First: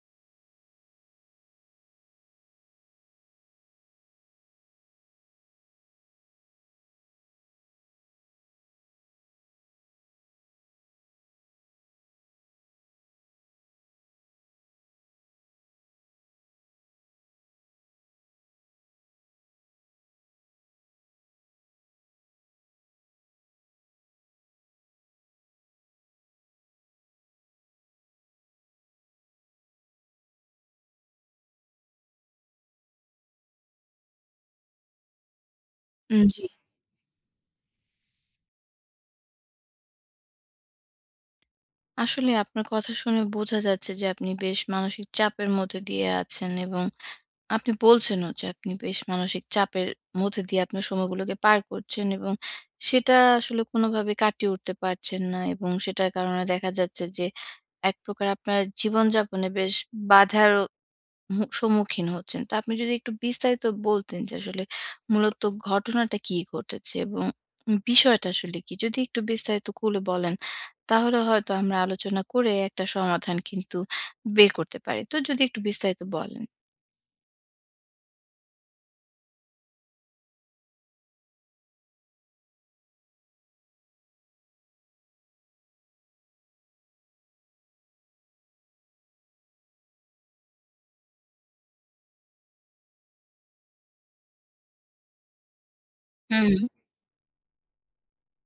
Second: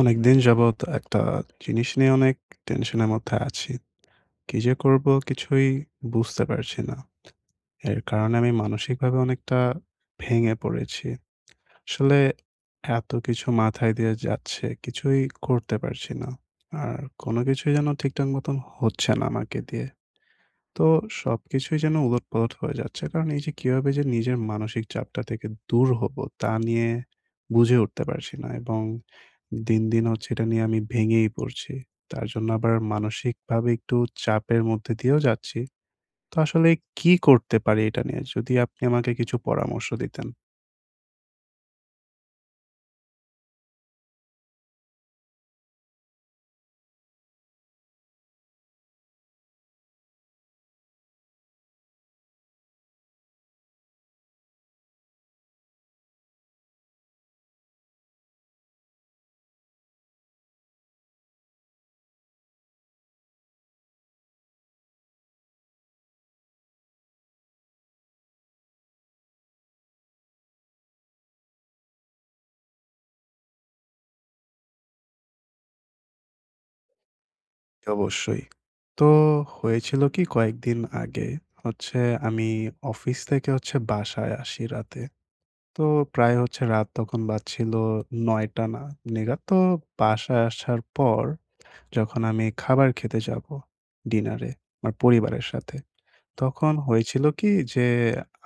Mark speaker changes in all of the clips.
Speaker 1: অনেকদিন যাবৎ একটা জিনিস নিয়ে অনেক টেনশনের মধ্যে আছি। কি যে করব কিছুই বুঝতে পারছি না। এর কারণে আমি মানসিকভাবে অনেকটা ভেঙে পড়েছি। আসলে এত কিছু মাথায় দিয়ে যাচ্ছে, কিছুই করতে পারছি না। আর কোনো কিছুই যেন ঠিকঠাক মতন হচ্ছে না আমাকে দিয়ে। তো সবকিছুই যেন উলটপালট হয়ে যাচ্ছে। কারণ এই যে কিভাবে যে নিজের মানসিক চাপটা থেকে দূর হব তা নিয়ে বুঝে উঠতে পারছি না এবং দিন, দিন হচ্ছে এটা নিয়ে আমি ভেঙেই পড়ছি। তার জন্য আবার মানসিকভাবে একটু চাপের মধ্যে দিয়েও যাচ্ছি। তো
Speaker 2: জি।
Speaker 1: আসলে কি করতে পারি এটা নিয়ে? যদি আপনি আমাকে কিছু পরামর্শ দিতেন।
Speaker 2: আসলে আপনার কথা শুনে বোঝা যাচ্ছে যে আপনি বেশ মানসিক চাপের মধ্যে দিয়ে আছেন এবং আপনি বলছেনও যে আপনি বেশ মানসিক চাপের মধ্যে দিয়ে আপনার সময়গুলোকে পার করছেন এবং সেটা আসলে কোনোভাবে কাটিয়ে উঠতে পারছেন না এবং সেটার কারণে দেখা যাচ্ছে যে এক প্রকার আপনার জীবনযাপনে বেশ বাধার সম্মুখীন হচ্ছেন। তো আপনি যদি একটু বিস্তারিত বলতেন যে আসলে মূলত ঘটনাটা কি ঘটেছে এবং বিষয়টা আসলে কি? যদি একটু বিস্তারিত খুলে বলেন তাহলে হয়তো আমরা আলোচনা করে একটা সমাধান কিন্তু বের করতে পারি। তো যদি একটু বিস্তারিত বলেন।
Speaker 1: অবশ্যই। তো হয়েছিল কি, কয়েকদিন আগে হচ্ছে আমি অফিস থেকে হচ্ছে বাসায় আসি রাতে। তো প্রায় হচ্ছে রাত তখন বাজছিল ৯ টা না নেগাদ। তো বাসায় আসার পর যখন আমি খাবার খেতে যাবো ডিনারে আমার পরিবারের সাথে।
Speaker 2: হুম।
Speaker 1: তখন হয়েছিল কি যে,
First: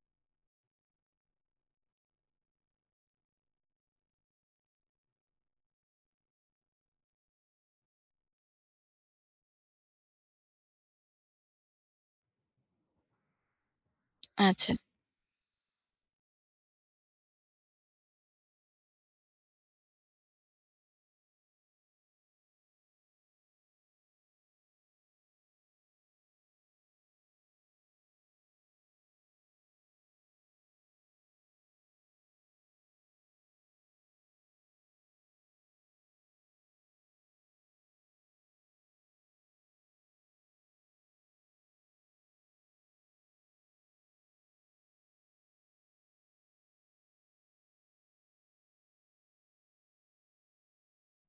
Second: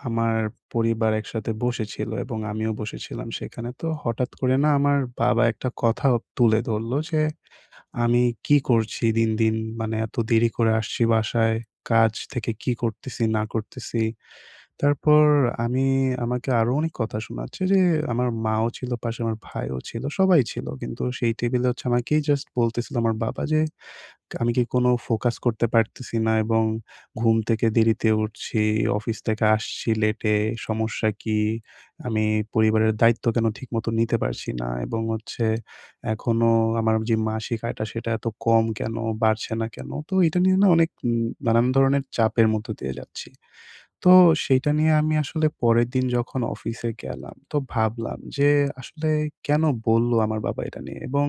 Speaker 1: আমার পরিবার একসাথে বসেছিল এবং আমিও বসেছিলাম সেখানে। তো হঠাৎ করে না আমার বাবা একটা কথা তুলে ধরল যে, "আমি কি করছি দিন, দিন? মানে এত দেরি করে আসছি বাসায়। কাজ থেকে কি করতেছি না করতেছি?"
Speaker 2: আচ্ছা।
Speaker 1: তারপর আমি, আমাকে আরো অনেক কথা শোনাচ্ছে যে, আমার মাও ছিল পাশে, আমার ভাইও ছিল। সবাই ছিল। কিন্তু সেই টেবলে হচ্ছে আমাকেই জাস্ট বলতেছিল আমার বাবা যে আমি কি কোনো ফোকাস করতে পারতেছি না এবং ঘুম থেকে দেরিতে উঠছি, অফিস থেকে আসছি লেটে। সমস্যা কি? আমি পরিবারের দায়িত্ব কেন ঠিকমতো নিতে পারছি না? এবং হচ্ছে এখনো আমার যে মাসিক আয়টা, সেটা এত কম কেন? বাড়ছে না কেন? তো এটা নিয়ে না অনেক নানান ধরনের চাপের মধ্য দিয়ে যাচ্ছি। তো সেইটা নিয়ে আমি আসলে পরের দিন যখন অফিসে গেলাম, তো ভাবলাম যে আসলে কেন বললো আমার বাবা এটা নিয়ে? এবং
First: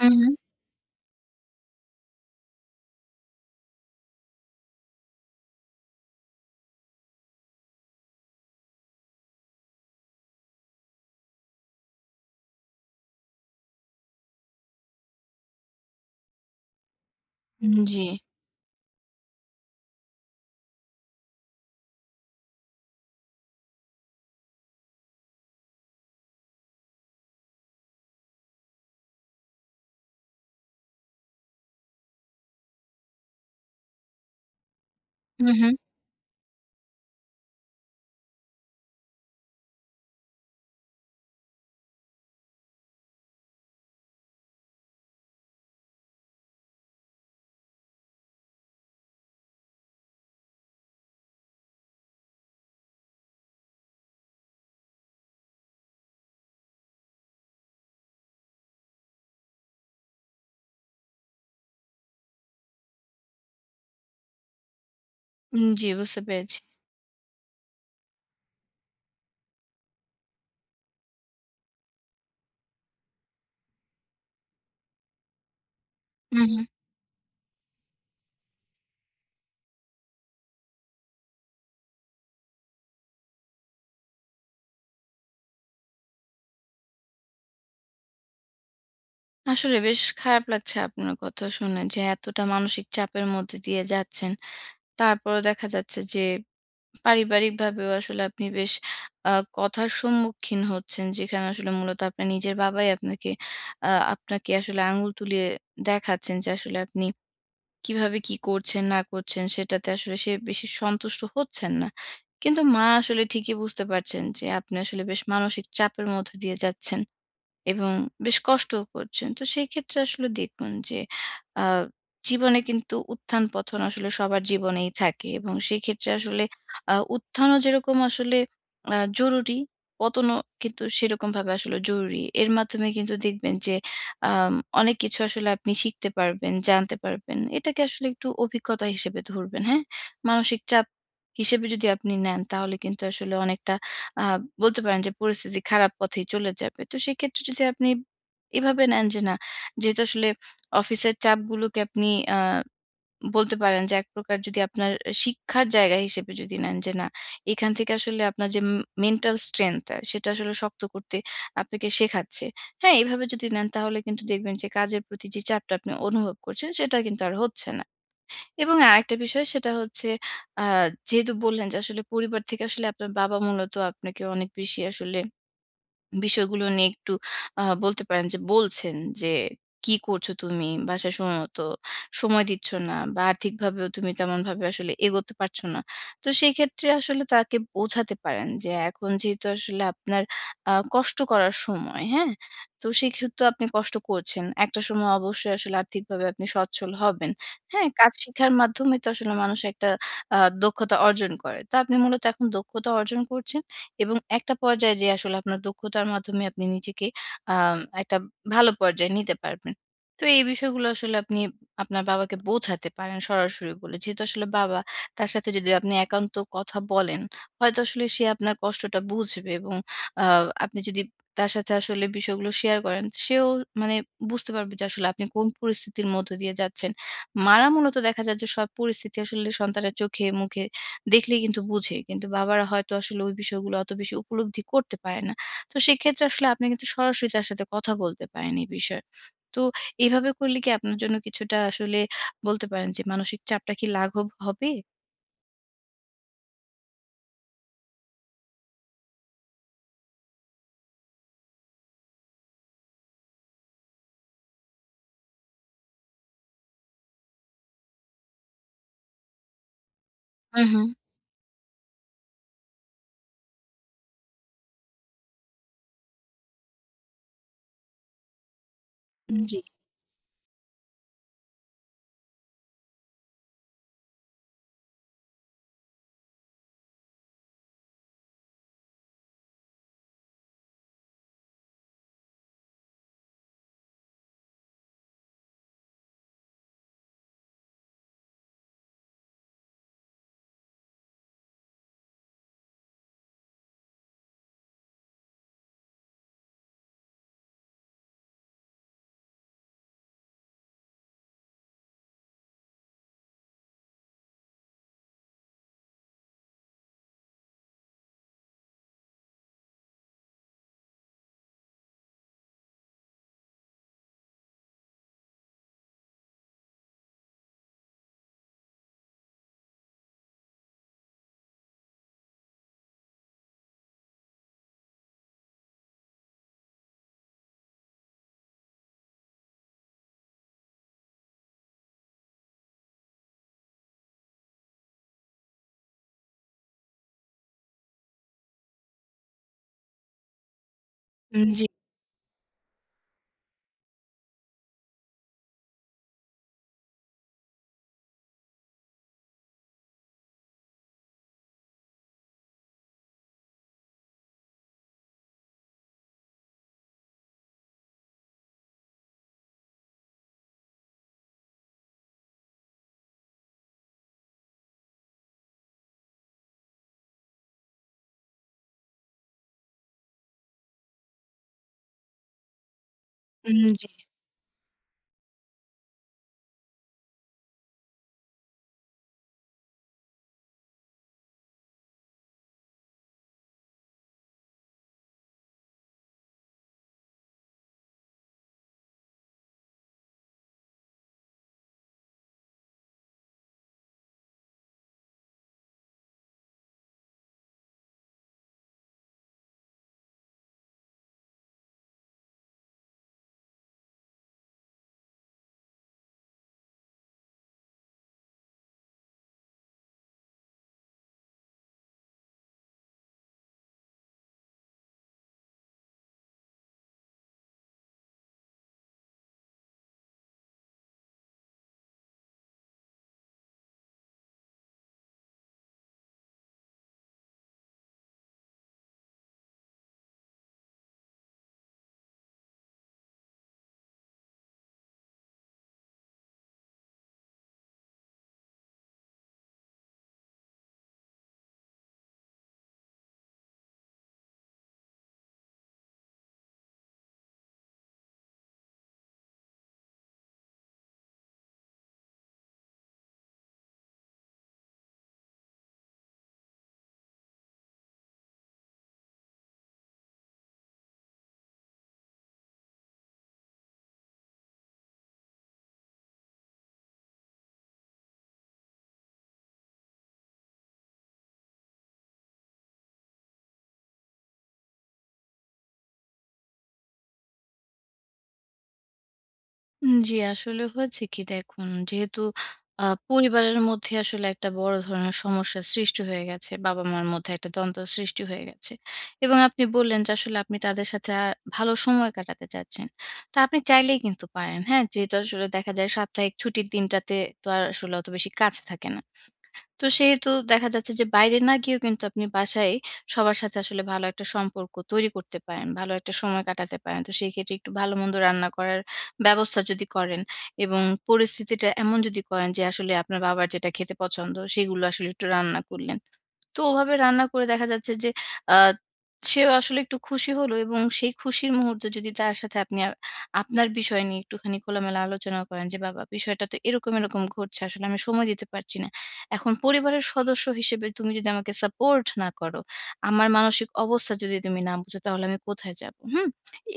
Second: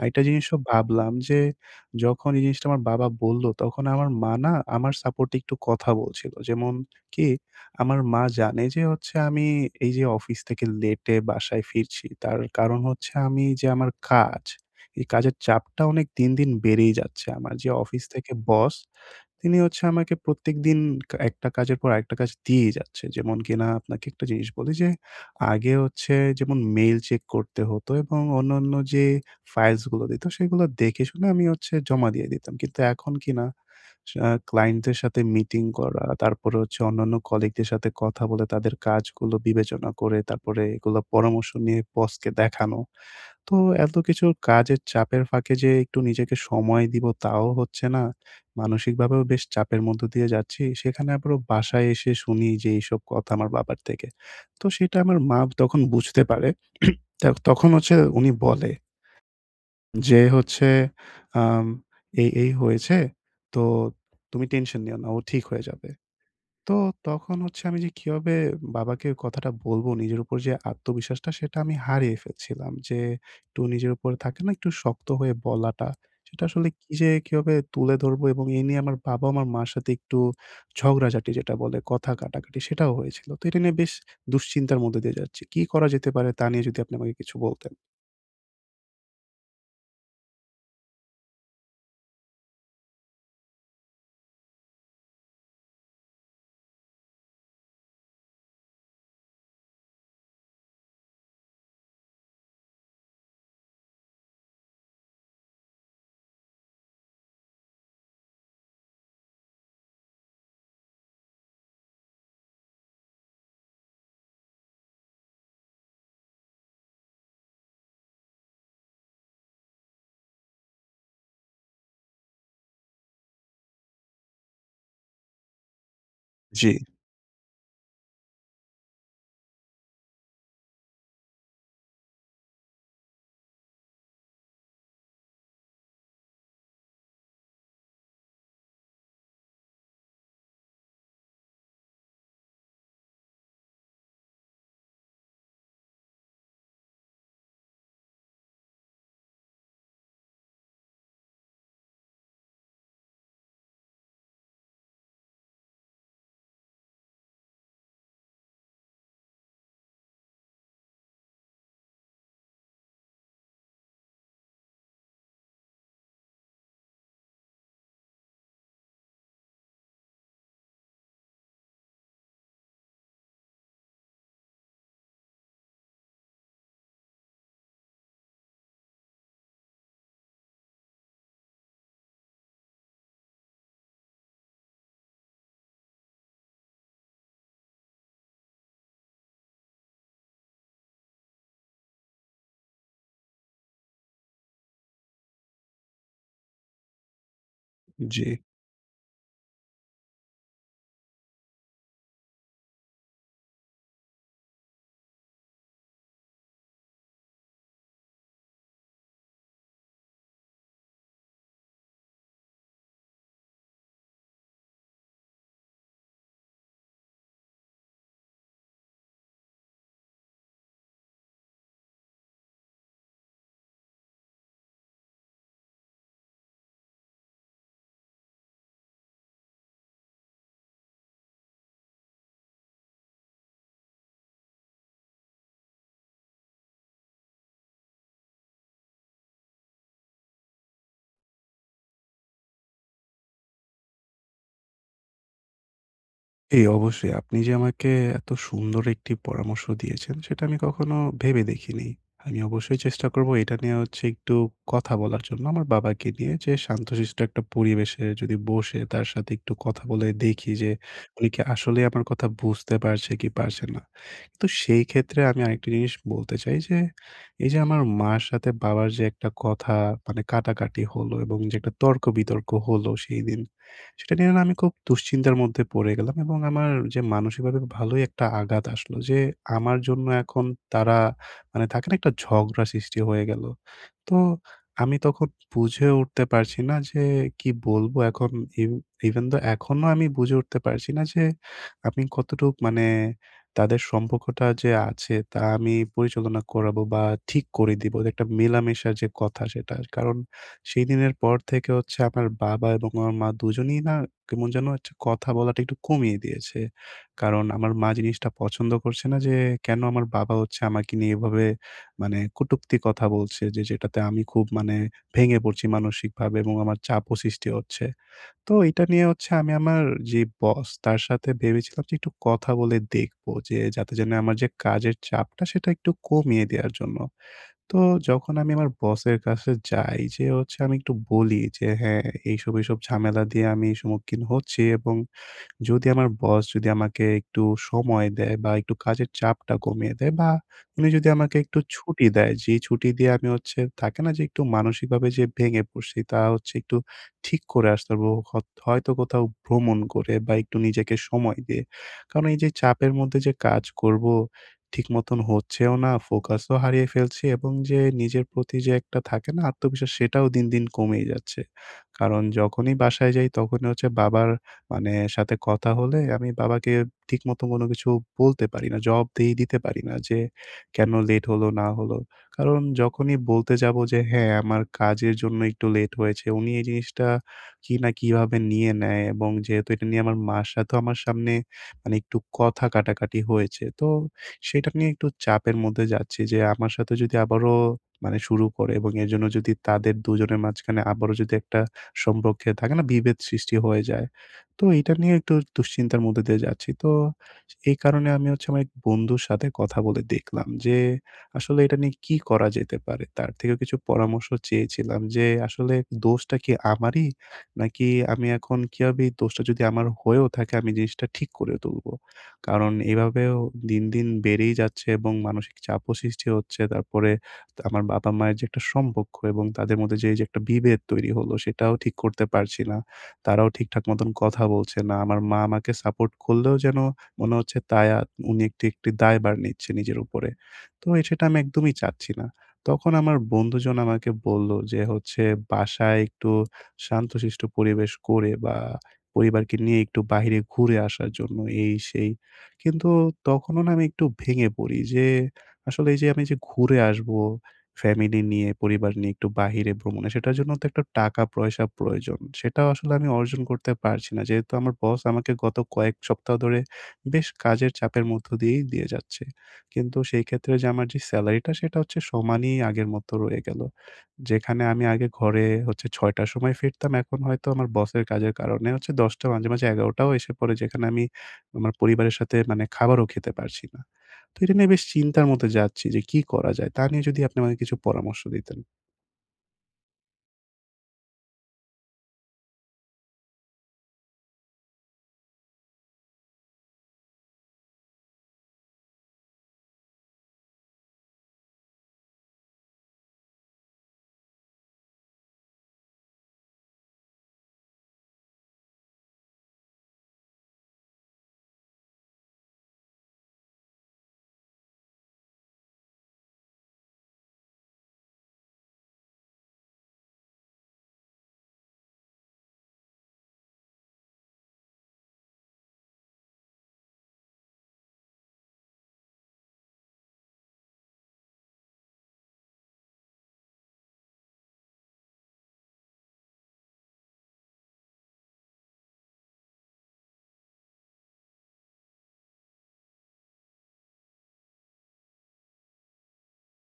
Speaker 2: হু, হু।
Speaker 1: জিনিসও ভাবলাম যে, যখন এই জিনিসটা আমার বাবা বলল, তখন আমার মা না আমার সাপোর্টে একটু কথা বলছিল। যেমন কি? আমার মা জানে যে হচ্ছে আমি এই যে অফিস থেকে লেটে বাসায় ফিরছি, তার কারণ হচ্ছে আমি যে আমার কাজ, এই কাজের চাপটা অনেক দিন, দিন বেড়েই যাচ্ছে। আমার যে
Speaker 2: জি।
Speaker 1: অফিস থেকে বস, তিনি হচ্ছে আমাকে প্রত্যেকদিন একটা কাজের পর আরেকটা কাজ দিয়েই যাচ্ছে। যেমন কিনা আপনাকে একটা জিনিস বলি যে, আগে হচ্ছে যেমন মেইল চেক করতে হতো এবং অন্যান্য যে ফাইলস গুলো দিত, সেগুলো দেখে শুনে আমি হচ্ছে জমা দিয়ে দিতাম। কিন্তু এখন কিনা ক্লায়েন্টদের সাথে
Speaker 2: হু,
Speaker 1: মিটিং
Speaker 2: হু।
Speaker 1: করা, তারপরে হচ্ছে অন্যান্য কলিগদের সাথে কথা বলে তাদের কাজগুলো বিবেচনা করে তারপরে এগুলো পরামর্শ নিয়ে বসকে দেখানো। তো এত কিছু কাজের চাপের ফাঁকে যে একটু নিজেকে সময় দিব, তাও হচ্ছে না। মানসিকভাবেও বেশ চাপের মধ্য দিয়ে যাচ্ছি। সেখানে আবারও বাসায় এসে শুনি যে এইসব কথা আমার বাবার থেকে। তো সেটা আমার মা তখন বুঝতে পারে। তা তখন হচ্ছে উনি বলে যে হচ্ছে, আম "এই হয়েছে। তো তুমি টেনশন নিও না। ও ঠিক হয়ে
Speaker 2: জি,
Speaker 1: যাবে।"
Speaker 2: বুঝতে পেরেছি।
Speaker 1: তো তখন হচ্ছে আমি যে কিভাবে বাবাকে কথাটা বলবো, নিজের উপর যে আত্মবিশ্বাসটা, সেটা আমি হারিয়ে ফেলছিলাম। যে একটু নিজের উপর থাকে না একটু শক্ত হয়ে বলাটা,
Speaker 2: হু,
Speaker 1: সেটা
Speaker 2: হু।
Speaker 1: আসলে কি, যে কিভাবে তুলে ধরবো, এবং এই নিয়ে আমার বাবা আমার মার সাথে একটু ঝগড়াঝাটি, যেটা বলে কথা কাটাকাটি, সেটাও হয়েছিল। তো এটা নিয়ে বেশ দুশ্চিন্তার মধ্যে দিয়ে যাচ্ছি। কি করা যেতে পারে, তা নিয়ে যদি আপনি আমাকে কিছু বলতেন?
Speaker 2: আসলে বেশ খারাপ লাগছে আপনার কথা শুনে যে এতটা মানসিক চাপের মধ্যে দিয়ে যাচ্ছেন। তারপরেও দেখা যাচ্ছে যে পারিবারিকভাবেও আসলে আপনি বেশ আ কথার সম্মুখীন হচ্ছেন। যেখানে আসলে মূলত আপনার নিজের বাবাই আপনাকে আপনাকে আসলে আঙুল তুলিয়ে দেখাচ্ছেন যে আসলে আপনি কিভাবে কি করছেন না করছেন সেটাতে আসলে সে বেশি সন্তুষ্ট হচ্ছেন না। কিন্তু মা আসলে ঠিকই বুঝতে পারছেন যে আপনি আসলে বেশ মানসিক চাপের মধ্য দিয়ে যাচ্ছেন। এবং বেশ কষ্টও করছেন। তো সেই ক্ষেত্রে আসলে দেখুন যে আ জীবনে কিন্তু উত্থান-পতন আসলে সবার জীবনেই থাকে এবং সেক্ষেত্রে আসলে
Speaker 1: জি,
Speaker 2: উত্থানও যেরকম আসলে জরুরি, পতনও কিন্তু সেরকমভাবে আসলে জরুরি। এর মাধ্যমে কিন্তু দেখবেন যে আম অনেক কিছু আসলে আপনি শিখতে পারবেন, জানতে পারবেন। এটাকে আসলে একটু অভিজ্ঞতা হিসেবে ধরবেন, হ্যাঁ? মানসিক চাপ হিসেবে যদি আপনি নেন তাহলে কিন্তু আসলে অনেকটা আ বলতে পারেন যে পরিস্থিতি খারাপ পথেই চলে যাবে। তো সেক্ষেত্রে যদি আপনি এভাবে নেন যে না, যেহেতু আসলে অফিসের চাপগুলোকে আপনি আ বলতে পারেন যে একপ্রকার যদি আপনার শিক্ষার জায়গা হিসেবে যদি নেন যে না, এখান থেকে আসলে আপনার যে মেন্টাল স্ট্রেংথ টা সেটা আসলে শক্ত করতে আপনাকে শেখাচ্ছে। হ্যাঁ, এভাবে যদি নেন তাহলে কিন্তু দেখবেন যে কাজের প্রতি যে চাপটা আপনি অনুভব করছেন সেটা কিন্তু আর হচ্ছে না। এবং আরেকটা বিষয় সেটা হচ্ছে আ যেহেতু বললেন যে আসলে পরিবার থেকে আসলে আপনার বাবা মূলত আপনাকে অনেক বেশি আসলে বিষয়গুলো নিয়ে একটু বলতে পারেন যে বলছেন যে, "কি করছো তুমি? বাসায় সময়মতো সময় দিচ্ছ না বা আর্থিকভাবেও তুমি তেমনভাবে আসলে এগোতে পারছো না।" তো সেক্ষেত্রে আসলে তাকে বোঝাতে পারেন যে এখন যেহেতু আসলে আপনার কষ্ট করার সময়, হ্যাঁ? তো সেক্ষেত্রেও আপনি কষ্ট করছেন। একটা সময় অবশ্যই আসলে আর্থিকভাবে আপনি সচ্ছল হবেন। হ্যাঁ? কাজ
Speaker 1: জি।
Speaker 2: শিখার মাধ্যমে তো আসলে মানুষ একটা আ দক্ষতা অর্জন করে। তো আপনি মূলত এখন দক্ষতা অর্জন করছেন। এবং একটা পর্যায়ে যেয়ে আসলে আপনার দক্ষতার মাধ্যমে আপনি নিজেকে আম একটা ভালো পর্যায়ে নিতে পারবেন। তো এই বিষয়গুলো আসলে আপনি আপনার বাবাকে বোঝাতে পারেন সরাসরি বলে। যেহেতু আসলে বাবা, তার সাথে যদি আপনি একান্ত কথা বলেন, হয়তো আসলে সে আপনার কষ্টটা বুঝবে এবং আ আপনি যদি তার সাথে আসলে বিষয়গুলো শেয়ার করেন, সেও মানে বুঝতে পারবে যে আসলে আপনি কোন পরিস্থিতির মধ্য দিয়ে যাচ্ছেন। মারা মূলত দেখা যায় যে সব পরিস্থিতি আসলে সন্তানের চোখে-মুখে দেখলেই কিন্তু বুঝে। কিন্তু বাবারা হয়তো আসলে ওই বিষয়গুলো অত বেশি উপলব্ধি করতে পারে না। তো সেক্ষেত্রে আসলে আপনি কিন্তু সরাসরি তার সাথে কথা বলতে পারেন এই বিষয়ে। তো এভাবে করলে কি আপনার জন্য কিছুটা আসলে বলতে পারেন যে মানসিক চাপটা কি লাঘব হবে?
Speaker 1: জি, অবশ্যই। আপনি যে আমাকে এত সুন্দর একটি পরামর্শ দিয়েছেন, সেটা আমি কখনো ভেবে দেখিনি। আমি অবশ্যই চেষ্টা করব এটা নিয়ে হচ্ছে একটু কথা বলার জন্য আমার বাবাকে নিয়ে, যে শান্তশিষ্ট একটা পরিবেশে যদি বসে তার সাথে একটু কথা বলে দেখি যে
Speaker 2: উম-হুম।
Speaker 1: উনি কি আসলেই আমার কথা বুঝতে পারছে কি পারছে না। তো সেই ক্ষেত্রে আমি আরেকটা জিনিস বলতে চাই যে, এই যে আমার মার সাথে বাবার যে একটা
Speaker 2: উম জি।
Speaker 1: কথা, মানে কাটাকাটি হলো এবং যে একটা তর্ক-বিতর্ক হলো সেইদিন। সেটা নিয়ে না আমি খুব দুশ্চিন্তার মধ্যে পড়ে গেলাম, এবং আমার যে মানসিকভাবে ভালোই একটা আঘাত আসলো যে আমার জন্য এখন তারা, মানে থাকে না, একটা ঝগড়া সৃষ্টি হয়ে গেল। তো আমি তখন বুঝে উঠতে পারছি না যে কি বলবো এখন। ইভ ইভেন দো এখনো আমি বুঝে উঠতে পারছি না যে আমি কতটুক, মানে তাদের সম্পর্কটা যে আছে তা আমি পরিচালনা করাবো বা ঠিক করে দিবো। একটা মেলামেশার যে কথা, সেটা। কারণ সেই দিনের পর থেকে হচ্ছে আমার বাবা এবং আমার মা দুজনেই না কেমন যেন হচ্ছে কথা বলাটা একটু কমিয়ে দিয়েছে। কারণ আমার মা জিনিসটা পছন্দ করছে না যে, কেন আমার বাবা হচ্ছে আমাকে নিয়ে এভাবে, মানে কটূক্তি কথা বলছে, যে যেটাতে আমি খুব, মানে ভেঙে পড়ছি মানসিকভাবে এবং আমার চাপও সৃষ্টি হচ্ছে। তো এটা নিয়ে হচ্ছে আমি আমার যে বস, তার সাথে ভেবেছিলাম যে একটু কথা বলে দেখব, যে যাতে যেন আমার যে কাজের চাপটা সেটা একটু কমিয়ে দেয়ার জন্য। তো যখন আমি আমার বসের কাছে যাই যে হচ্ছে আমি একটু বলি যে, "হ্যাঁ, এইসব, এইসব ঝামেলা দিয়ে আমি সম্মুখীন হচ্ছি, এবং যদি আমার বস যদি আমাকে একটু সময় দেয়, বা একটু কাজের চাপটা কমিয়ে দেয়, বা উনি যদি আমাকে
Speaker 2: উম
Speaker 1: একটু
Speaker 2: জি,
Speaker 1: ছুটি দেয়, যেই ছুটি দিয়ে আমি হচ্ছে থাকে না যে একটু মানসিকভাবে যে ভেঙে পড়ছি, তা হচ্ছে একটু ঠিক করে আসতে পারবো। হয়তো কোথাও ভ্রমণ করে বা একটু নিজেকে সময় দিয়ে। কারণ এই যে চাপের মধ্যে যে কাজ করব, ঠিক মতন হচ্ছেও না, ফোকাসও হারিয়ে ফেলছি এবং যে নিজের প্রতি যে একটা থাকে না আত্মবিশ্বাস, সেটাও দিন, দিন কমেই যাচ্ছে। কারণ যখনই বাসায় যাই তখনই হচ্ছে বাবার, মানে সাথে কথা হলে আমি বাবাকে ঠিকমতো কোনো কিছু বলতে পারি না। জবাবদিহি দিতে পারি না যে কেন লেট হলো না হলো। কারণ যখনই বলতে
Speaker 2: উম
Speaker 1: যাব
Speaker 2: জি।
Speaker 1: যে হ্যাঁ, আমার কাজের জন্য একটু লেট হয়েছে, উনি এই জিনিসটা কি না কিভাবে নিয়ে নেয়, এবং যেহেতু এটা নিয়ে আমার মার সাথেও আমার সামনে, মানে একটু কথা কাটাকাটি হয়েছে। তো সেটা নিয়ে একটু চাপের মধ্যে যাচ্ছি যে আমার সাথে যদি আবারও, মানে শুরু করে, এবং এর জন্য যদি তাদের দুজনের মাঝখানে আবারও যদি একটা সম্পর্কে, থাকে না, বিভেদ সৃষ্টি হয়ে যায়। তো এইটা নিয়ে একটু দুশ্চিন্তার মধ্যে দিয়ে যাচ্ছি। তো এই কারণে আমি হচ্ছে আমার এক বন্ধুর সাথে কথা বলে দেখলাম যে, আসলে এটা নিয়ে কি করা যেতে পারে? তার থেকেও কিছু পরামর্শ চেয়েছিলাম যে, আসলে দোষটা কি আমারই? নাকি আমি এখন কিভাবে এই দোষটা, যদি আমার হয়েও থাকে, আমি জিনিসটা ঠিক করে তুলবো? কারণ এভাবেও দিন, দিন বেড়েই যাচ্ছে এবং মানসিক চাপও সৃষ্টি হচ্ছে। তারপরে আমার বাবা-মায়ের যে একটা সম্পর্ক এবং তাদের মধ্যে যে, এই যে একটা বিভেদ তৈরি হলো, সেটাও ঠিক করতে পারছি না। তারাও ঠিকঠাক মতন কথা বলছে না। আমার মা আমাকে সাপোর্ট করলেও যেন মনে হচ্ছে উনি একটি দায়ভার নিচ্ছে নিজের উপরে। তো সেটা আমি একদমই চাচ্ছি না। তখন আমার বন্ধুজন আমাকে বলল যে হচ্ছে বাসায় একটু শান্তশিষ্ট পরিবেশ করে, বা পরিবারকে নিয়ে একটু বাহিরে ঘুরে আসার জন্য, এই সেই। কিন্তু তখনও না আমি একটু ভেঙে পড়ি যে আসলে এই যে আমি যে ঘুরে আসবো ফ্যামিলি নিয়ে, পরিবার নিয়ে একটু বাহিরে ভ্রমণে, সেটার জন্য তো একটা টাকা-পয়সা প্রয়োজন। সেটাও আসলে আমি অর্জন করতে পারছি না। যেহেতু আমার বস আমাকে গত কয়েক সপ্তাহ ধরে বেশ কাজের চাপের মধ্য দিয়েই দিয়ে যাচ্ছে। কিন্তু সেই ক্ষেত্রে যে আমার যে সেলারিটা, সেটা হচ্ছে সমানই আগের মতো রয়ে গেল। যেখানে আমি আগে ঘরে হচ্ছে ৬:০০ টার সময় ফিরতাম, এখন হয়তো আমার বসের কাজের কারণে হচ্ছে ১০:০০, মাঝে, মাঝে ১১:০০ টাও এসে পড়ে, যেখানে আমি আমার পরিবারের সাথে, মানে খাবারও খেতে পারছি না। তো এটা নিয়ে বেশ চিন্তার মধ্যে যাচ্ছি যে কি করা যায়? তা নিয়ে যদি আপনি আমাকে কিছু পরামর্শ দিতেন।
Speaker 2: জি, আসলে হয়েছে কি দেখুন, যেহেতু আ পরিবারের মধ্যে আসলে একটা বড় ধরনের সমস্যার সৃষ্টি হয়ে গেছে। বাবা-মার মধ্যে একটা দ্বন্দ্ব সৃষ্টি হয়ে গেছে। এবং আপনি বললেন যে আসলে আপনি তাদের সাথে ভালো সময় কাটাতে চাচ্ছেন। তো আপনি চাইলেই কিন্তু পারেন, হ্যাঁ? যেহেতু আসলে দেখা যায় সাপ্তাহিক ছুটির দিনটাতে তো আর আসলে অত বেশি কাজ থাকে না। তো সেহেতু দেখা যাচ্ছে যে বাইরে না গিয়েও কিন্তু আপনি বাসায় সবার সাথে আসলে ভালো একটা সম্পর্ক তৈরি করতে পারেন, ভালো একটা সময় কাটাতে পারেন। তো সেই ক্ষেত্রে একটু ভালো-মন্দ রান্না করার ব্যবস্থা যদি করেন এবং পরিস্থিতিটা এমন যদি করেন যে আসলে আপনার বাবার যেটা খেতে পছন্দ সেগুলো আসলে একটু রান্না করলেন। তো ওভাবে রান্না করে দেখা যাচ্ছে যে আ সেও আসলে একটু খুশি হলো এবং সেই খুশির মুহূর্তে যদি তার সাথে আপনি আপনার বিষয় নিয়ে একটুখানি খোলামেলা আলোচনা করেন যে, "বাবা বিষয়টা তো এরকম, এরকম ঘটছে। আসলে আমি সময় দিতে পারছি না। এখন পরিবারের সদস্য হিসেবে তুমি যদি আমাকে সাপোর্ট না করো, আমার মানসিক অবস্থা যদি তুমি না বুঝো তাহলে আমি কোথায় যাবো?" হুম?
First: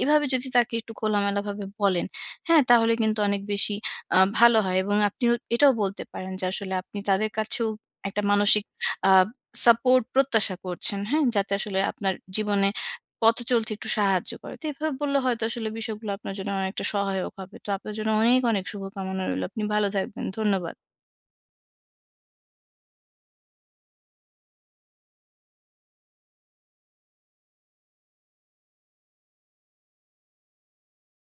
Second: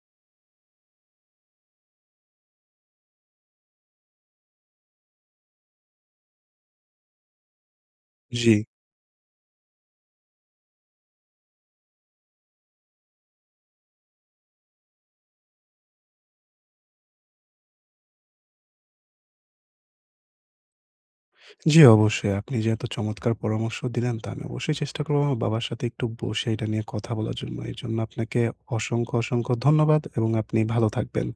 Speaker 2: এভাবে যদি তাকে একটু খোলামেলাভাবে বলেন, হ্যাঁ? তাহলে কিন্তু অনেক বেশি ভালো হয় এবং আপনিও এটাও বলতে পারেন যে আসলে আপনি তাদের কাছেও একটা
Speaker 1: জি।
Speaker 2: মানসিক আ সাপোর্ট প্রত্যাশা করছেন, হ্যাঁ? যাতে আসলে আপনার জীবনে পথ চলতে একটু সাহায্য করে। তো এভাবে বললে হয়তো আসলে বিষয়গুলো আপনার জন্য অনেকটা সহায়ক হবে। তো আপনার জন্য অনেক, অনেক শুভকামনা রইলো। আপনি ভালো থাকবেন। ধন্যবাদ।
Speaker 1: জি, অবশ্যই। আপনি যে এত চমৎকার পরামর্শ দিলেন, তা আমি অবশ্যই চেষ্টা করব আমার বাবার সাথে একটু বসে এটা নিয়ে কথা বলার জন্য। এজন্য আপনাকে অসংখ্য, অসংখ্য ধন্যবাদ, এবং আপনি ভালো থাকবেন।